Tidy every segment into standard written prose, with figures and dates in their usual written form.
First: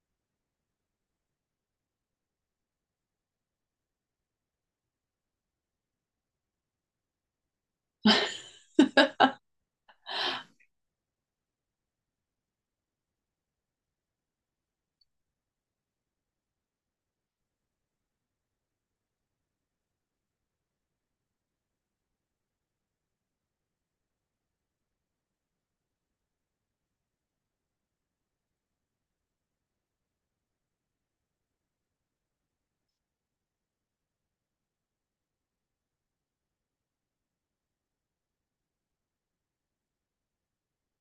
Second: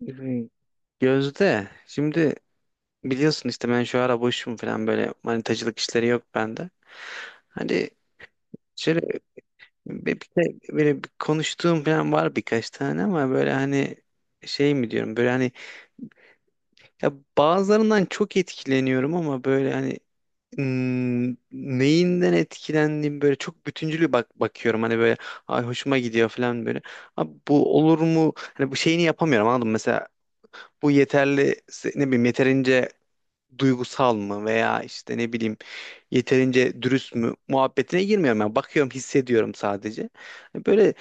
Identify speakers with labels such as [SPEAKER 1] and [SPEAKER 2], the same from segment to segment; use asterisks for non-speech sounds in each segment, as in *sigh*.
[SPEAKER 1] Hmm, Gözde şimdi biliyorsun işte ben şu ara boşum falan böyle manitacılık işleri yok bende. Hani
[SPEAKER 2] *laughs*
[SPEAKER 1] şöyle böyle bir konuştuğum falan var birkaç tane ama böyle hani şey mi diyorum böyle hani ya bazılarından çok etkileniyorum ama böyle hani neyinden etkilendiğim böyle çok bütüncül bakıyorum hani böyle ay hoşuma gidiyor falan böyle. Abi bu olur mu? Hani bu şeyini yapamıyorum anladın mı? Mesela bu yeterli ne bileyim yeterince duygusal mı veya işte ne bileyim yeterince dürüst mü muhabbetine girmiyorum yani. Bakıyorum, hissediyorum sadece. Hani böyle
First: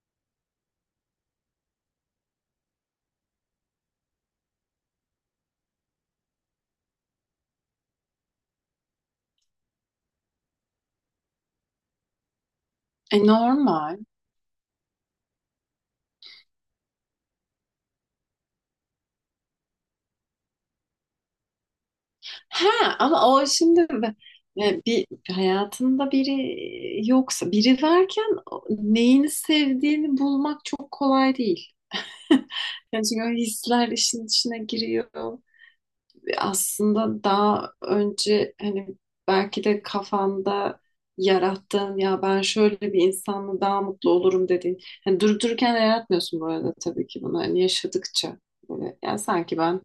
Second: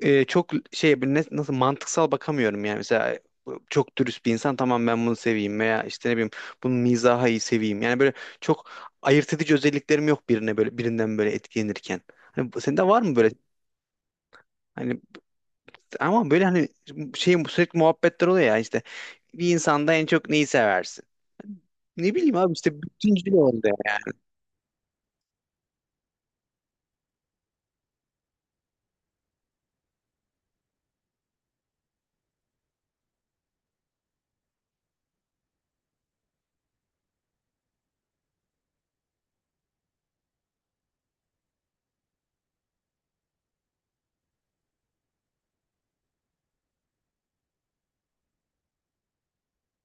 [SPEAKER 1] çok şey böyle nasıl mantıksal bakamıyorum yani. Mesela bu çok dürüst bir insan, tamam, ben bunu seveyim veya işte ne bileyim bunun mizahı iyi seveyim. Yani böyle çok ayırt edici özelliklerim yok birine böyle birinden böyle etkilenirken. Hani sende var mı
[SPEAKER 2] E,
[SPEAKER 1] böyle
[SPEAKER 2] normal.
[SPEAKER 1] hani ama böyle hani şey sürekli muhabbetler oluyor ya işte, bir insanda en çok neyi seversin? Ne bileyim abi
[SPEAKER 2] Ha
[SPEAKER 1] işte
[SPEAKER 2] ama
[SPEAKER 1] bütüncül
[SPEAKER 2] o
[SPEAKER 1] oldu
[SPEAKER 2] şimdi bir hayatında biri yoksa biri varken neyini sevdiğini bulmak çok kolay değil. *laughs* Yani çünkü o hisler işin içine giriyor. Aslında daha önce hani belki de kafanda yarattığın, ya ben şöyle bir insanla daha mutlu olurum dediğin. Hani durup dururken de yaratmıyorsun bu arada, tabii ki bunu hani yaşadıkça böyle, yani sanki ben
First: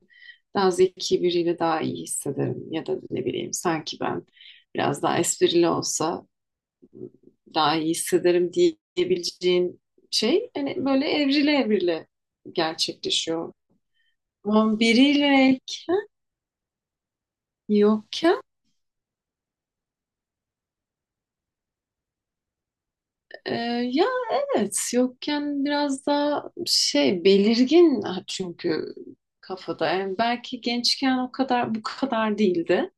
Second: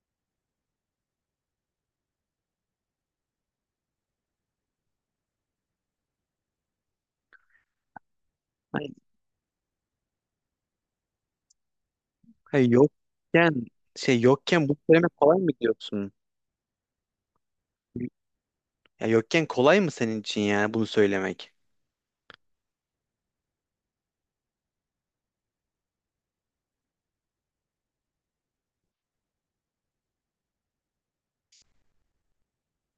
[SPEAKER 2] daha zeki biriyle daha iyi hissederim, ya da ne bileyim sanki ben biraz daha esprili olsa daha iyi hissederim
[SPEAKER 1] yani.
[SPEAKER 2] diyebileceğin şey hani böyle evrile evrile
[SPEAKER 1] Ha,
[SPEAKER 2] gerçekleşiyor.
[SPEAKER 1] yokken şey yokken bunu
[SPEAKER 2] Ama
[SPEAKER 1] söylemek kolay mı
[SPEAKER 2] biriyle
[SPEAKER 1] diyorsun?
[SPEAKER 2] yok.
[SPEAKER 1] Ya yokken kolay mı senin için yani bunu söylemek?
[SPEAKER 2] Ee, ya evet, yokken biraz daha şey belirgin, ha, çünkü kafada. Yani belki gençken o kadar bu kadar değildi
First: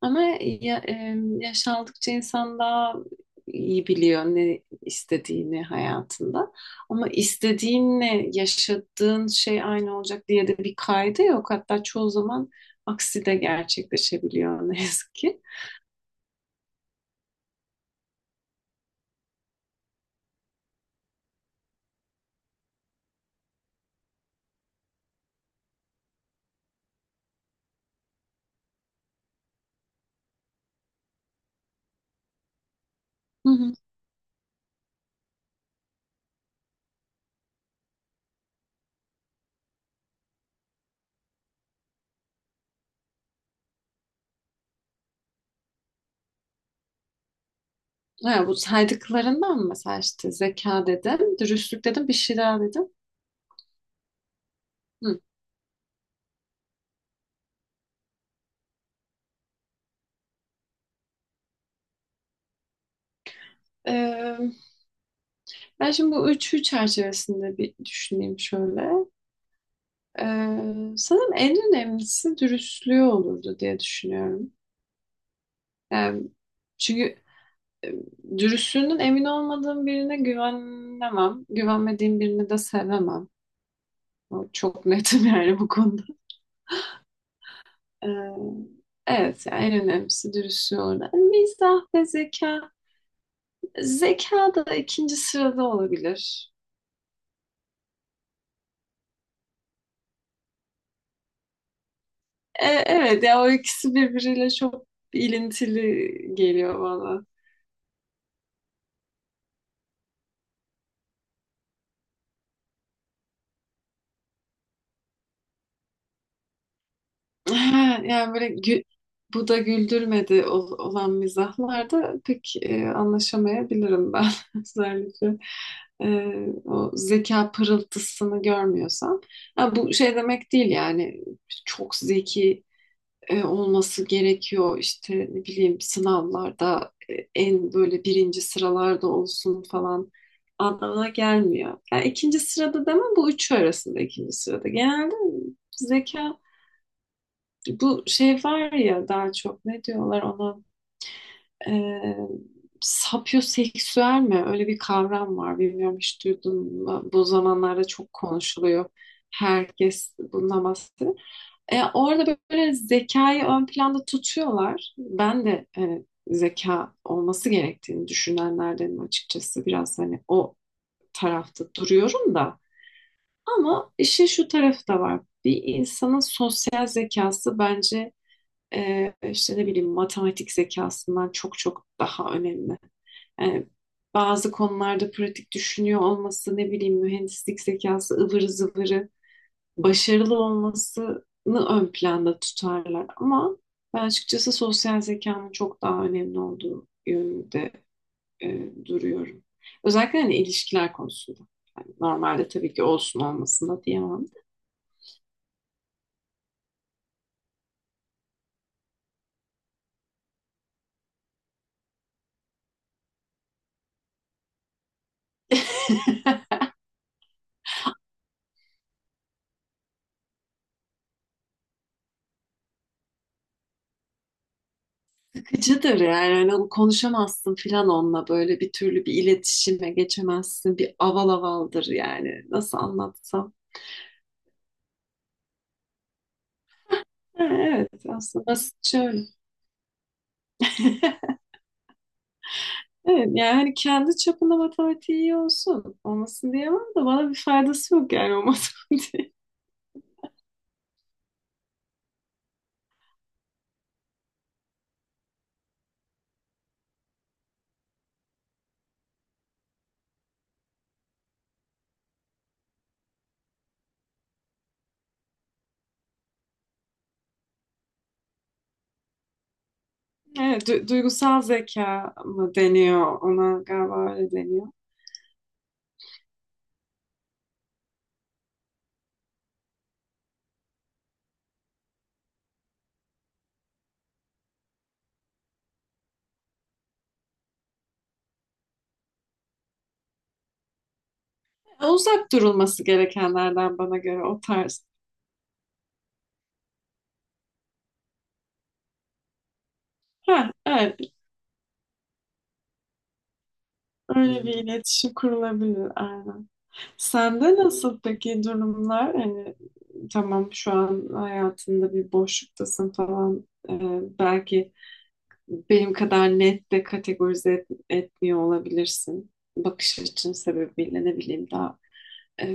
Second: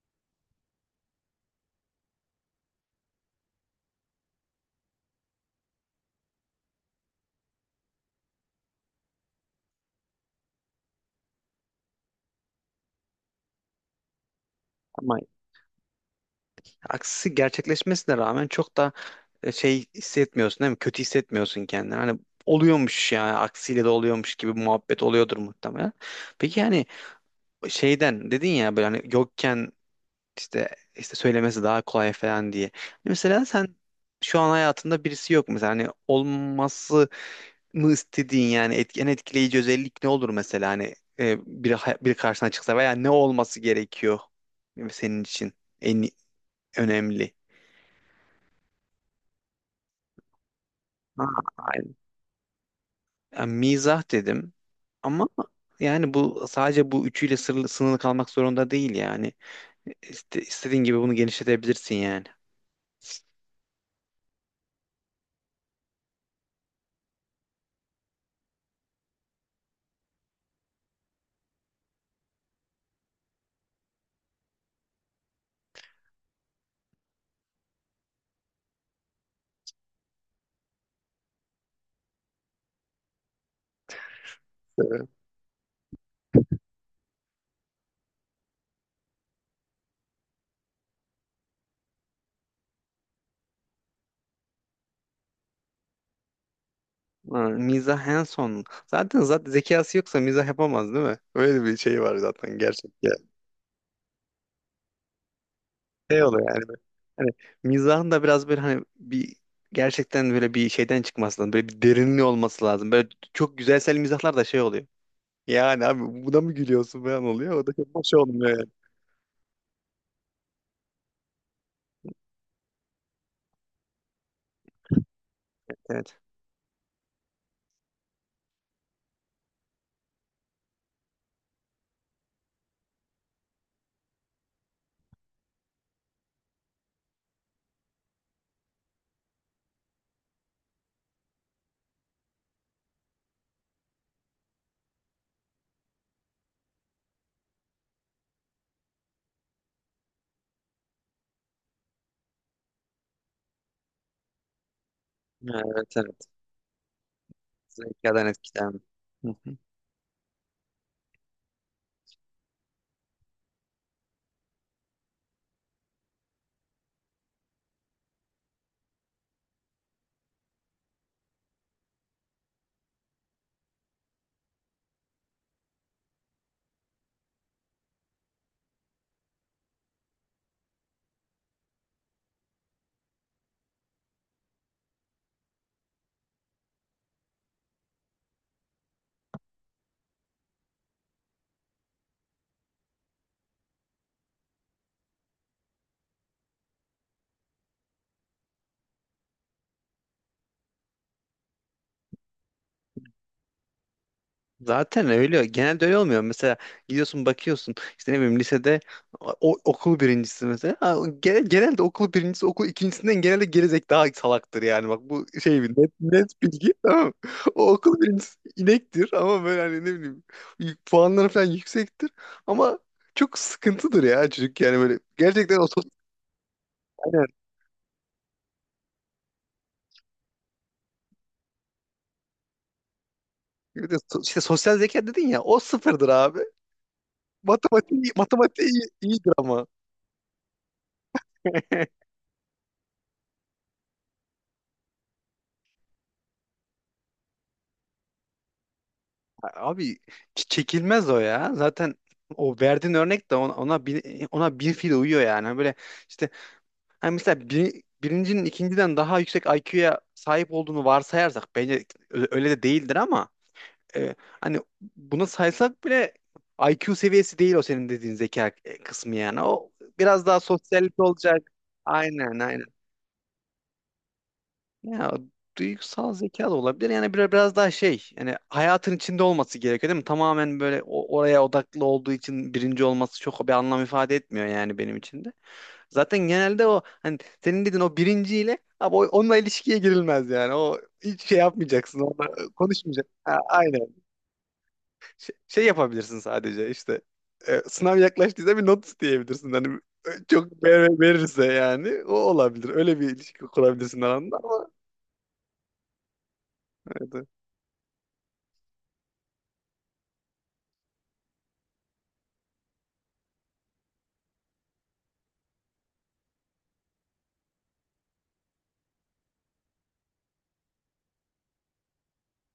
[SPEAKER 2] ama ya, yaş aldıkça insan daha iyi biliyor ne istediğini hayatında, ama istediğinle yaşadığın şey aynı olacak diye de bir kaydı yok, hatta çoğu zaman aksi de gerçekleşebiliyor ne yazık
[SPEAKER 1] Ama
[SPEAKER 2] ki.
[SPEAKER 1] aksi gerçekleşmesine rağmen çok da şey hissetmiyorsun değil mi? Kötü hissetmiyorsun kendini. Hani oluyormuş yani aksiyle de oluyormuş gibi bir muhabbet oluyordur muhtemelen. Peki, yani şeyden dedin ya böyle hani yokken işte söylemesi daha kolay falan diye. Hani mesela sen şu an hayatında birisi yok mesela hani olması mı istediğin yani en etkileyici özellik ne olur mesela hani biri, biri karşına çıksa veya ne olması gerekiyor senin için en önemli?
[SPEAKER 2] Ha, bu saydıklarından mı mesela? İşte zeka
[SPEAKER 1] Ha,
[SPEAKER 2] dedim, dürüstlük
[SPEAKER 1] aynen.
[SPEAKER 2] dedim, bir şey daha dedim.
[SPEAKER 1] Yani mizah dedim
[SPEAKER 2] Hı.
[SPEAKER 1] ama yani bu sadece bu üçüyle sınırlı kalmak zorunda değil yani. İstediğin gibi bunu genişletebilirsin yani.
[SPEAKER 2] Ee, ben şimdi bu üçü çerçevesinde bir düşüneyim şöyle. Sanırım en önemlisi dürüstlüğü olurdu diye düşünüyorum. Yani çünkü e, dürüstlüğünün emin olmadığım birine güvenemem. Güvenmediğim birini de sevemem. O, çok netim *laughs* yani bu konuda. Ee, evet, yani en önemlisi dürüstlüğü olurdu. Yani mizah ve zeka, zeka da ikinci sırada olabilir.
[SPEAKER 1] Ha, mizah en son. Zaten zekası yoksa mizah yapamaz değil mi? Öyle bir şey var zaten, gerçek
[SPEAKER 2] Evet ya, o ikisi birbiriyle çok ilintili
[SPEAKER 1] şey oluyor yani böyle,
[SPEAKER 2] geliyor bana.
[SPEAKER 1] hani mizahın da biraz böyle hani bir gerçekten böyle bir şeyden çıkması lazım. Böyle bir derinliği olması lazım. Böyle çok güzelsel mizahlar da şey oluyor. Yani abi buna mı gülüyorsun falan oluyor. O da çok
[SPEAKER 2] *laughs*
[SPEAKER 1] hoş
[SPEAKER 2] Yani böyle
[SPEAKER 1] olmuyor yani.
[SPEAKER 2] bu da güldürmedi olan mizahlarda pek anlaşamayabilirim ben *laughs* özellikle. e,
[SPEAKER 1] Evet.
[SPEAKER 2] O zeka pırıltısını görmüyorsam. Ha, bu şey demek değil yani çok zeki olması gerekiyor. İşte ne bileyim sınavlarda en böyle birinci sıralarda olsun falan anlamına gelmiyor. Yani ikinci sırada demem, bu üçü arasında ikinci sırada. Genelde zeka, bu şey var ya, daha çok ne diyorlar ona, e, sapyoseksüel mi? Öyle bir kavram var.
[SPEAKER 1] Ha, evet,
[SPEAKER 2] Bilmiyorum,
[SPEAKER 1] evet.
[SPEAKER 2] hiç duydun mu? Bu zamanlarda çok
[SPEAKER 1] Zekadan etkilenme.
[SPEAKER 2] konuşuluyor.
[SPEAKER 1] Hı.
[SPEAKER 2] Herkes bundan bahsediyor. E, orada böyle zekayı ön planda tutuyorlar. Ben de hani zeka olması gerektiğini düşünenlerdenim açıkçası. Biraz hani o tarafta duruyorum da. Ama işin şu tarafı da var. Bir insanın sosyal zekası bence işte ne bileyim matematik zekasından çok çok daha önemli. Yani bazı konularda pratik düşünüyor olması, ne bileyim mühendislik zekası ıvır zıvırı başarılı olmasını ön planda tutarlar ama ben açıkçası sosyal zekanın çok daha önemli olduğu yönünde duruyorum. Özellikle hani ilişkiler konusunda. Yani normalde tabii ki olsun olmasın diyemem.
[SPEAKER 1] Zaten öyle. Genelde öyle olmuyor. Mesela gidiyorsun bakıyorsun işte ne bileyim lisede okul birincisi mesela. Ha, genelde okul birincisi okul ikincisinden genelde gerizek daha salaktır yani. Bak, bu şey bir net
[SPEAKER 2] *laughs*
[SPEAKER 1] bilgi, tamam mı? O okul birincisi inektir ama böyle hani ne bileyim puanları falan yüksektir ama çok sıkıntıdır ya çocuk yani böyle gerçekten o sos.
[SPEAKER 2] Sıkıcıdır yani. Hani onu
[SPEAKER 1] Aynen.
[SPEAKER 2] konuşamazsın filan, onunla böyle bir türlü bir iletişime geçemezsin. Bir aval avaldır yani. Nasıl anlatsam.
[SPEAKER 1] Bir de işte sosyal zeka dedin ya, o sıfırdır abi.
[SPEAKER 2] Ha, evet, aslında
[SPEAKER 1] Matematiği
[SPEAKER 2] basit şöyle.
[SPEAKER 1] iyidir ama. *laughs*
[SPEAKER 2] Evet, yani hani kendi çapında matematiği iyi olsun. Olmasın diyemem de bana bir faydası yok yani o matematiğin. *laughs*
[SPEAKER 1] Abi çekilmez o ya. Zaten o verdiğin örnek de ona ona bir fil uyuyor yani. Böyle işte hani mesela birincinin ikinciden daha yüksek IQ'ya sahip olduğunu varsayarsak bence öyle de değildir ama e, hani bunu saysak bile IQ seviyesi değil o senin dediğin zeka kısmı yani. O biraz daha
[SPEAKER 2] Evet,
[SPEAKER 1] sosyalite
[SPEAKER 2] duygusal
[SPEAKER 1] olacak.
[SPEAKER 2] zeka
[SPEAKER 1] Aynen,
[SPEAKER 2] mı
[SPEAKER 1] aynen.
[SPEAKER 2] deniyor ona, galiba öyle deniyor.
[SPEAKER 1] Ya duygusal zeka da olabilir. Yani biraz daha şey yani hayatın içinde olması gerekiyor değil mi? Tamamen böyle oraya odaklı olduğu için birinci olması çok bir anlam ifade etmiyor yani benim için de. Zaten genelde o hani senin dediğin o birinciyle abi onunla ilişkiye girilmez yani. O hiç şey yapmayacaksın.
[SPEAKER 2] Uzak
[SPEAKER 1] Onunla
[SPEAKER 2] durulması
[SPEAKER 1] konuşmayacaksın. Ha,
[SPEAKER 2] gerekenlerden
[SPEAKER 1] aynen.
[SPEAKER 2] bana göre o tarz.
[SPEAKER 1] Şey yapabilirsin sadece işte sınav yaklaştıysa bir not isteyebilirsin. Hani
[SPEAKER 2] Ha,
[SPEAKER 1] çok
[SPEAKER 2] evet,
[SPEAKER 1] verirse yani o olabilir. Öyle bir ilişki kurabilirsin aranda
[SPEAKER 2] öyle bir,
[SPEAKER 1] ama
[SPEAKER 2] hmm, iletişim kurulabilir aynen.
[SPEAKER 1] evet.
[SPEAKER 2] Sende nasıl peki durumlar? Hani tamam, şu an hayatında bir boşluktasın falan. Belki benim kadar net de kategorize etmiyor olabilirsin. Bakış açın sebebiyle ne bileyim daha e,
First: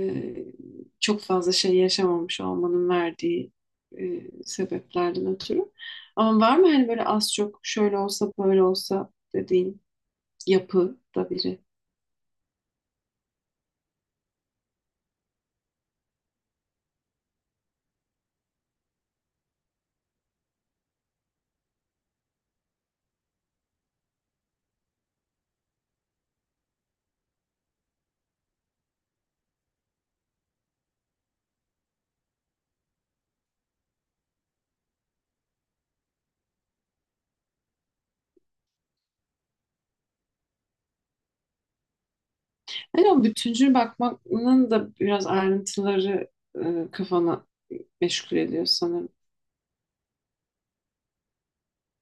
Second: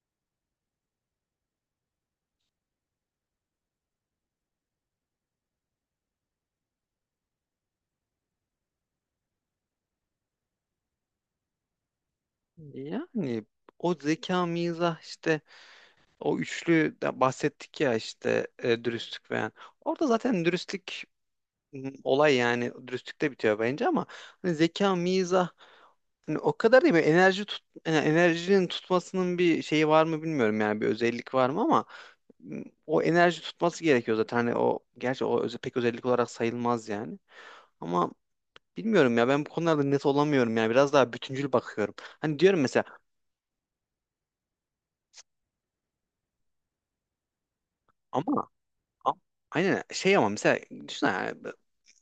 [SPEAKER 2] çok fazla şey yaşamamış olmanın verdiği sebeplerden ötürü. Ama var mı hani böyle az çok şöyle olsa böyle olsa dediğin yapıda biri?
[SPEAKER 1] Yani o zeka, mizah işte, o üçlü de bahsettik ya işte, dürüstlük falan. Orada zaten dürüstlük olay yani dürüstlükte bitiyor bence ama hani zeka, mizah, hani o kadar değil mi? Enerjinin tutmasının bir şeyi var mı bilmiyorum yani bir özellik var mı ama o enerji tutması gerekiyor zaten. Hani o, gerçi o pek özellik olarak sayılmaz yani. Ama bilmiyorum ya, ben bu konularda net olamıyorum yani biraz daha bütüncül bakıyorum. Hani diyorum mesela
[SPEAKER 2] Hani o bütüncül bakmanın da biraz ayrıntıları kafana meşgul
[SPEAKER 1] ama
[SPEAKER 2] ediyor sanırım.
[SPEAKER 1] A- aynen şey ama mesela düşün yani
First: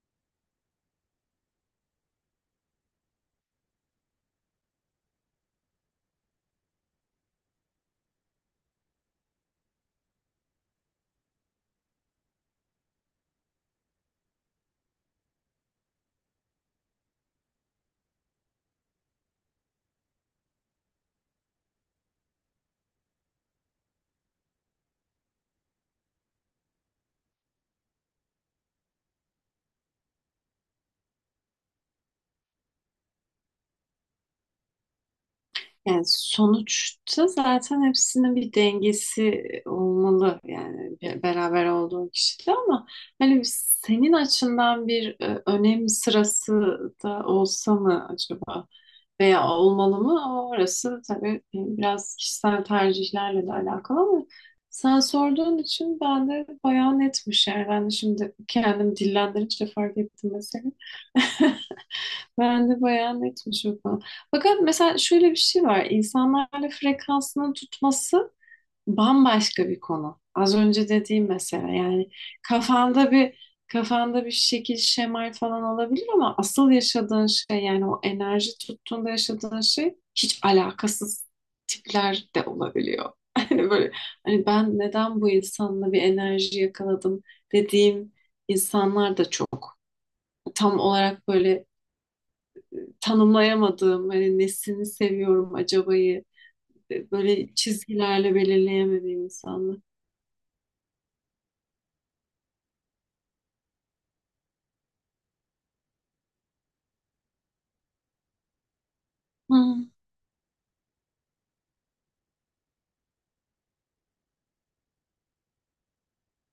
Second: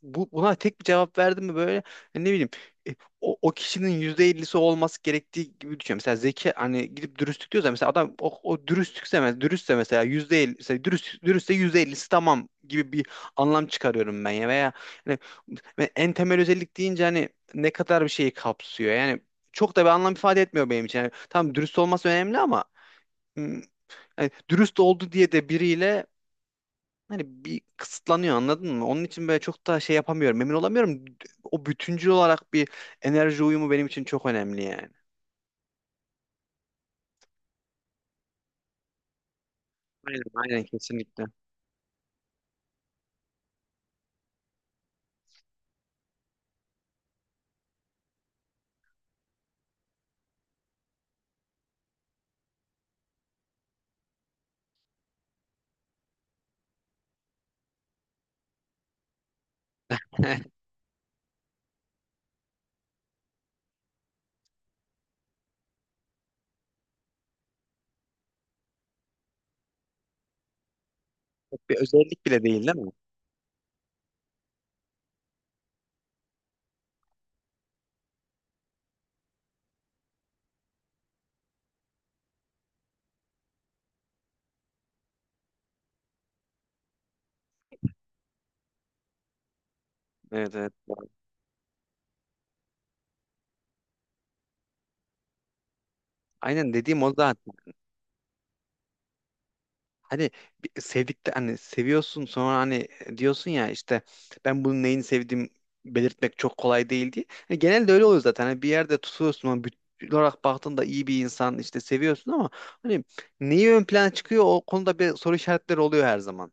[SPEAKER 1] buna tek bir cevap verdim mi böyle hani ne bileyim e, o kişinin %50'si olması gerektiği gibi düşünüyorum. Mesela zeki, hani gidip dürüstlük diyorsa mesela adam o dürüstlükse dürüstse mesela %50, mesela dürüstse %50'si tamam gibi bir anlam çıkarıyorum ben ya, veya hani ve en temel özellik deyince hani ne kadar bir şeyi kapsıyor yani çok da bir anlam ifade etmiyor benim için. Yani tamam, dürüst olması önemli ama hmm, yani dürüst oldu diye de biriyle hani bir kısıtlanıyor, anladın mı? Onun için böyle çok da şey yapamıyorum. Emin olamıyorum. O bütüncül olarak bir enerji uyumu benim için çok önemli yani.
[SPEAKER 2] Yani sonuçta zaten hepsinin bir dengesi
[SPEAKER 1] Aynen,
[SPEAKER 2] olmalı
[SPEAKER 1] aynen,
[SPEAKER 2] yani
[SPEAKER 1] kesinlikle.
[SPEAKER 2] beraber olduğun kişide, ama hani senin açından bir önem sırası da olsa mı acaba, veya olmalı mı? Orası tabii biraz kişisel tercihlerle de alakalı, ama sen sorduğun için ben de bayağı netmiş, yani ben de şimdi kendim dillendirince fark ettim mesela.
[SPEAKER 1] *laughs*
[SPEAKER 2] *laughs* Ben de bayağı netmiş o konu. Fakat mesela şöyle bir şey var. İnsanlarla frekansını tutması bambaşka bir konu. Az önce dediğim mesela,
[SPEAKER 1] Bir
[SPEAKER 2] yani
[SPEAKER 1] özellik bile değil değil mi?
[SPEAKER 2] kafanda bir şekil şemal falan olabilir ama asıl yaşadığın şey, yani o enerji tuttuğunda yaşadığın şey hiç alakasız tipler de olabiliyor. *laughs* Hani böyle, hani ben neden bu insanla bir enerji yakaladım dediğim insanlar da çok.
[SPEAKER 1] Evet, evet.
[SPEAKER 2] Tam olarak böyle tanımlayamadığım, hani nesini seviyorum acabayı,
[SPEAKER 1] Aynen dediğim o zaten.
[SPEAKER 2] böyle çizgilerle belirleyemediğim insanlar.
[SPEAKER 1] Hani sevdikte hani seviyorsun sonra hani diyorsun ya işte ben bunun neyini sevdiğim belirtmek çok kolay değil diye. Hani genelde öyle oluyor zaten. Hani bir yerde tutuyorsun ama
[SPEAKER 2] Hı.
[SPEAKER 1] bütün olarak baktığında iyi bir insan işte, seviyorsun ama hani neyi ön plana çıkıyor, o konuda bir soru işaretleri oluyor her zaman.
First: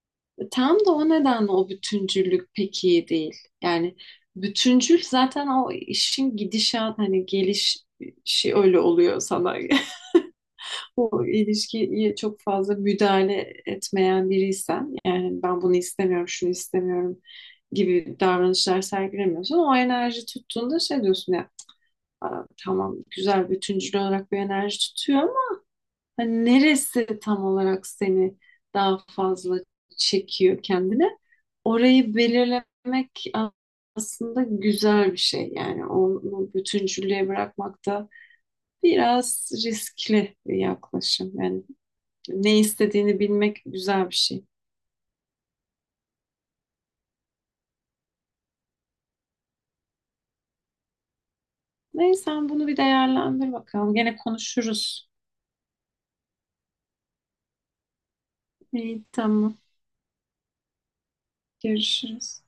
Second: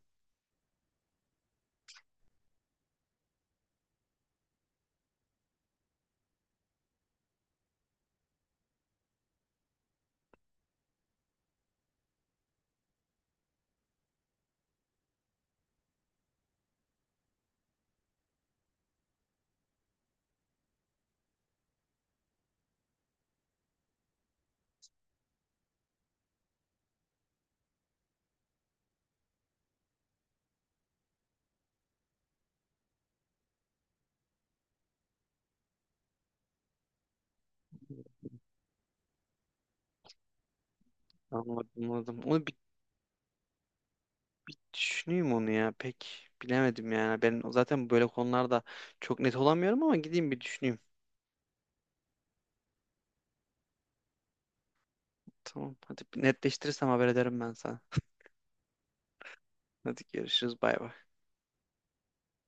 [SPEAKER 2] Tam da o nedenle o bütüncüllük pek iyi değil. Yani bütüncül zaten o işin gidişat, hani gelişi öyle oluyor sana. *laughs* O ilişkiye çok fazla müdahale etmeyen biriysen, yani ben bunu istemiyorum, şunu istemiyorum gibi davranışlar sergilemiyorsan, o enerji tuttuğunda şey diyorsun: aa, tamam, güzel, bütüncül olarak bir enerji tutuyor ama hani neresi tam olarak seni daha fazla çekiyor kendine? Orayı belirlemek aslında güzel bir şey. Yani onu bütüncüllüğe bırakmak da biraz riskli bir yaklaşım. Yani
[SPEAKER 1] Anladım, anladım. Onu bir
[SPEAKER 2] ne istediğini bilmek güzel bir şey.
[SPEAKER 1] düşüneyim onu ya. Pek bilemedim yani. Ben zaten böyle konularda çok net olamıyorum ama gideyim bir düşüneyim.
[SPEAKER 2] Neyse, sen bunu bir değerlendir bakalım. Gene konuşuruz.
[SPEAKER 1] Tamam. Hadi bir netleştirirsem haber ederim ben sana.
[SPEAKER 2] İyi, tamam.
[SPEAKER 1] Hadi görüşürüz. Bay bay.
[SPEAKER 2] Görüşürüz.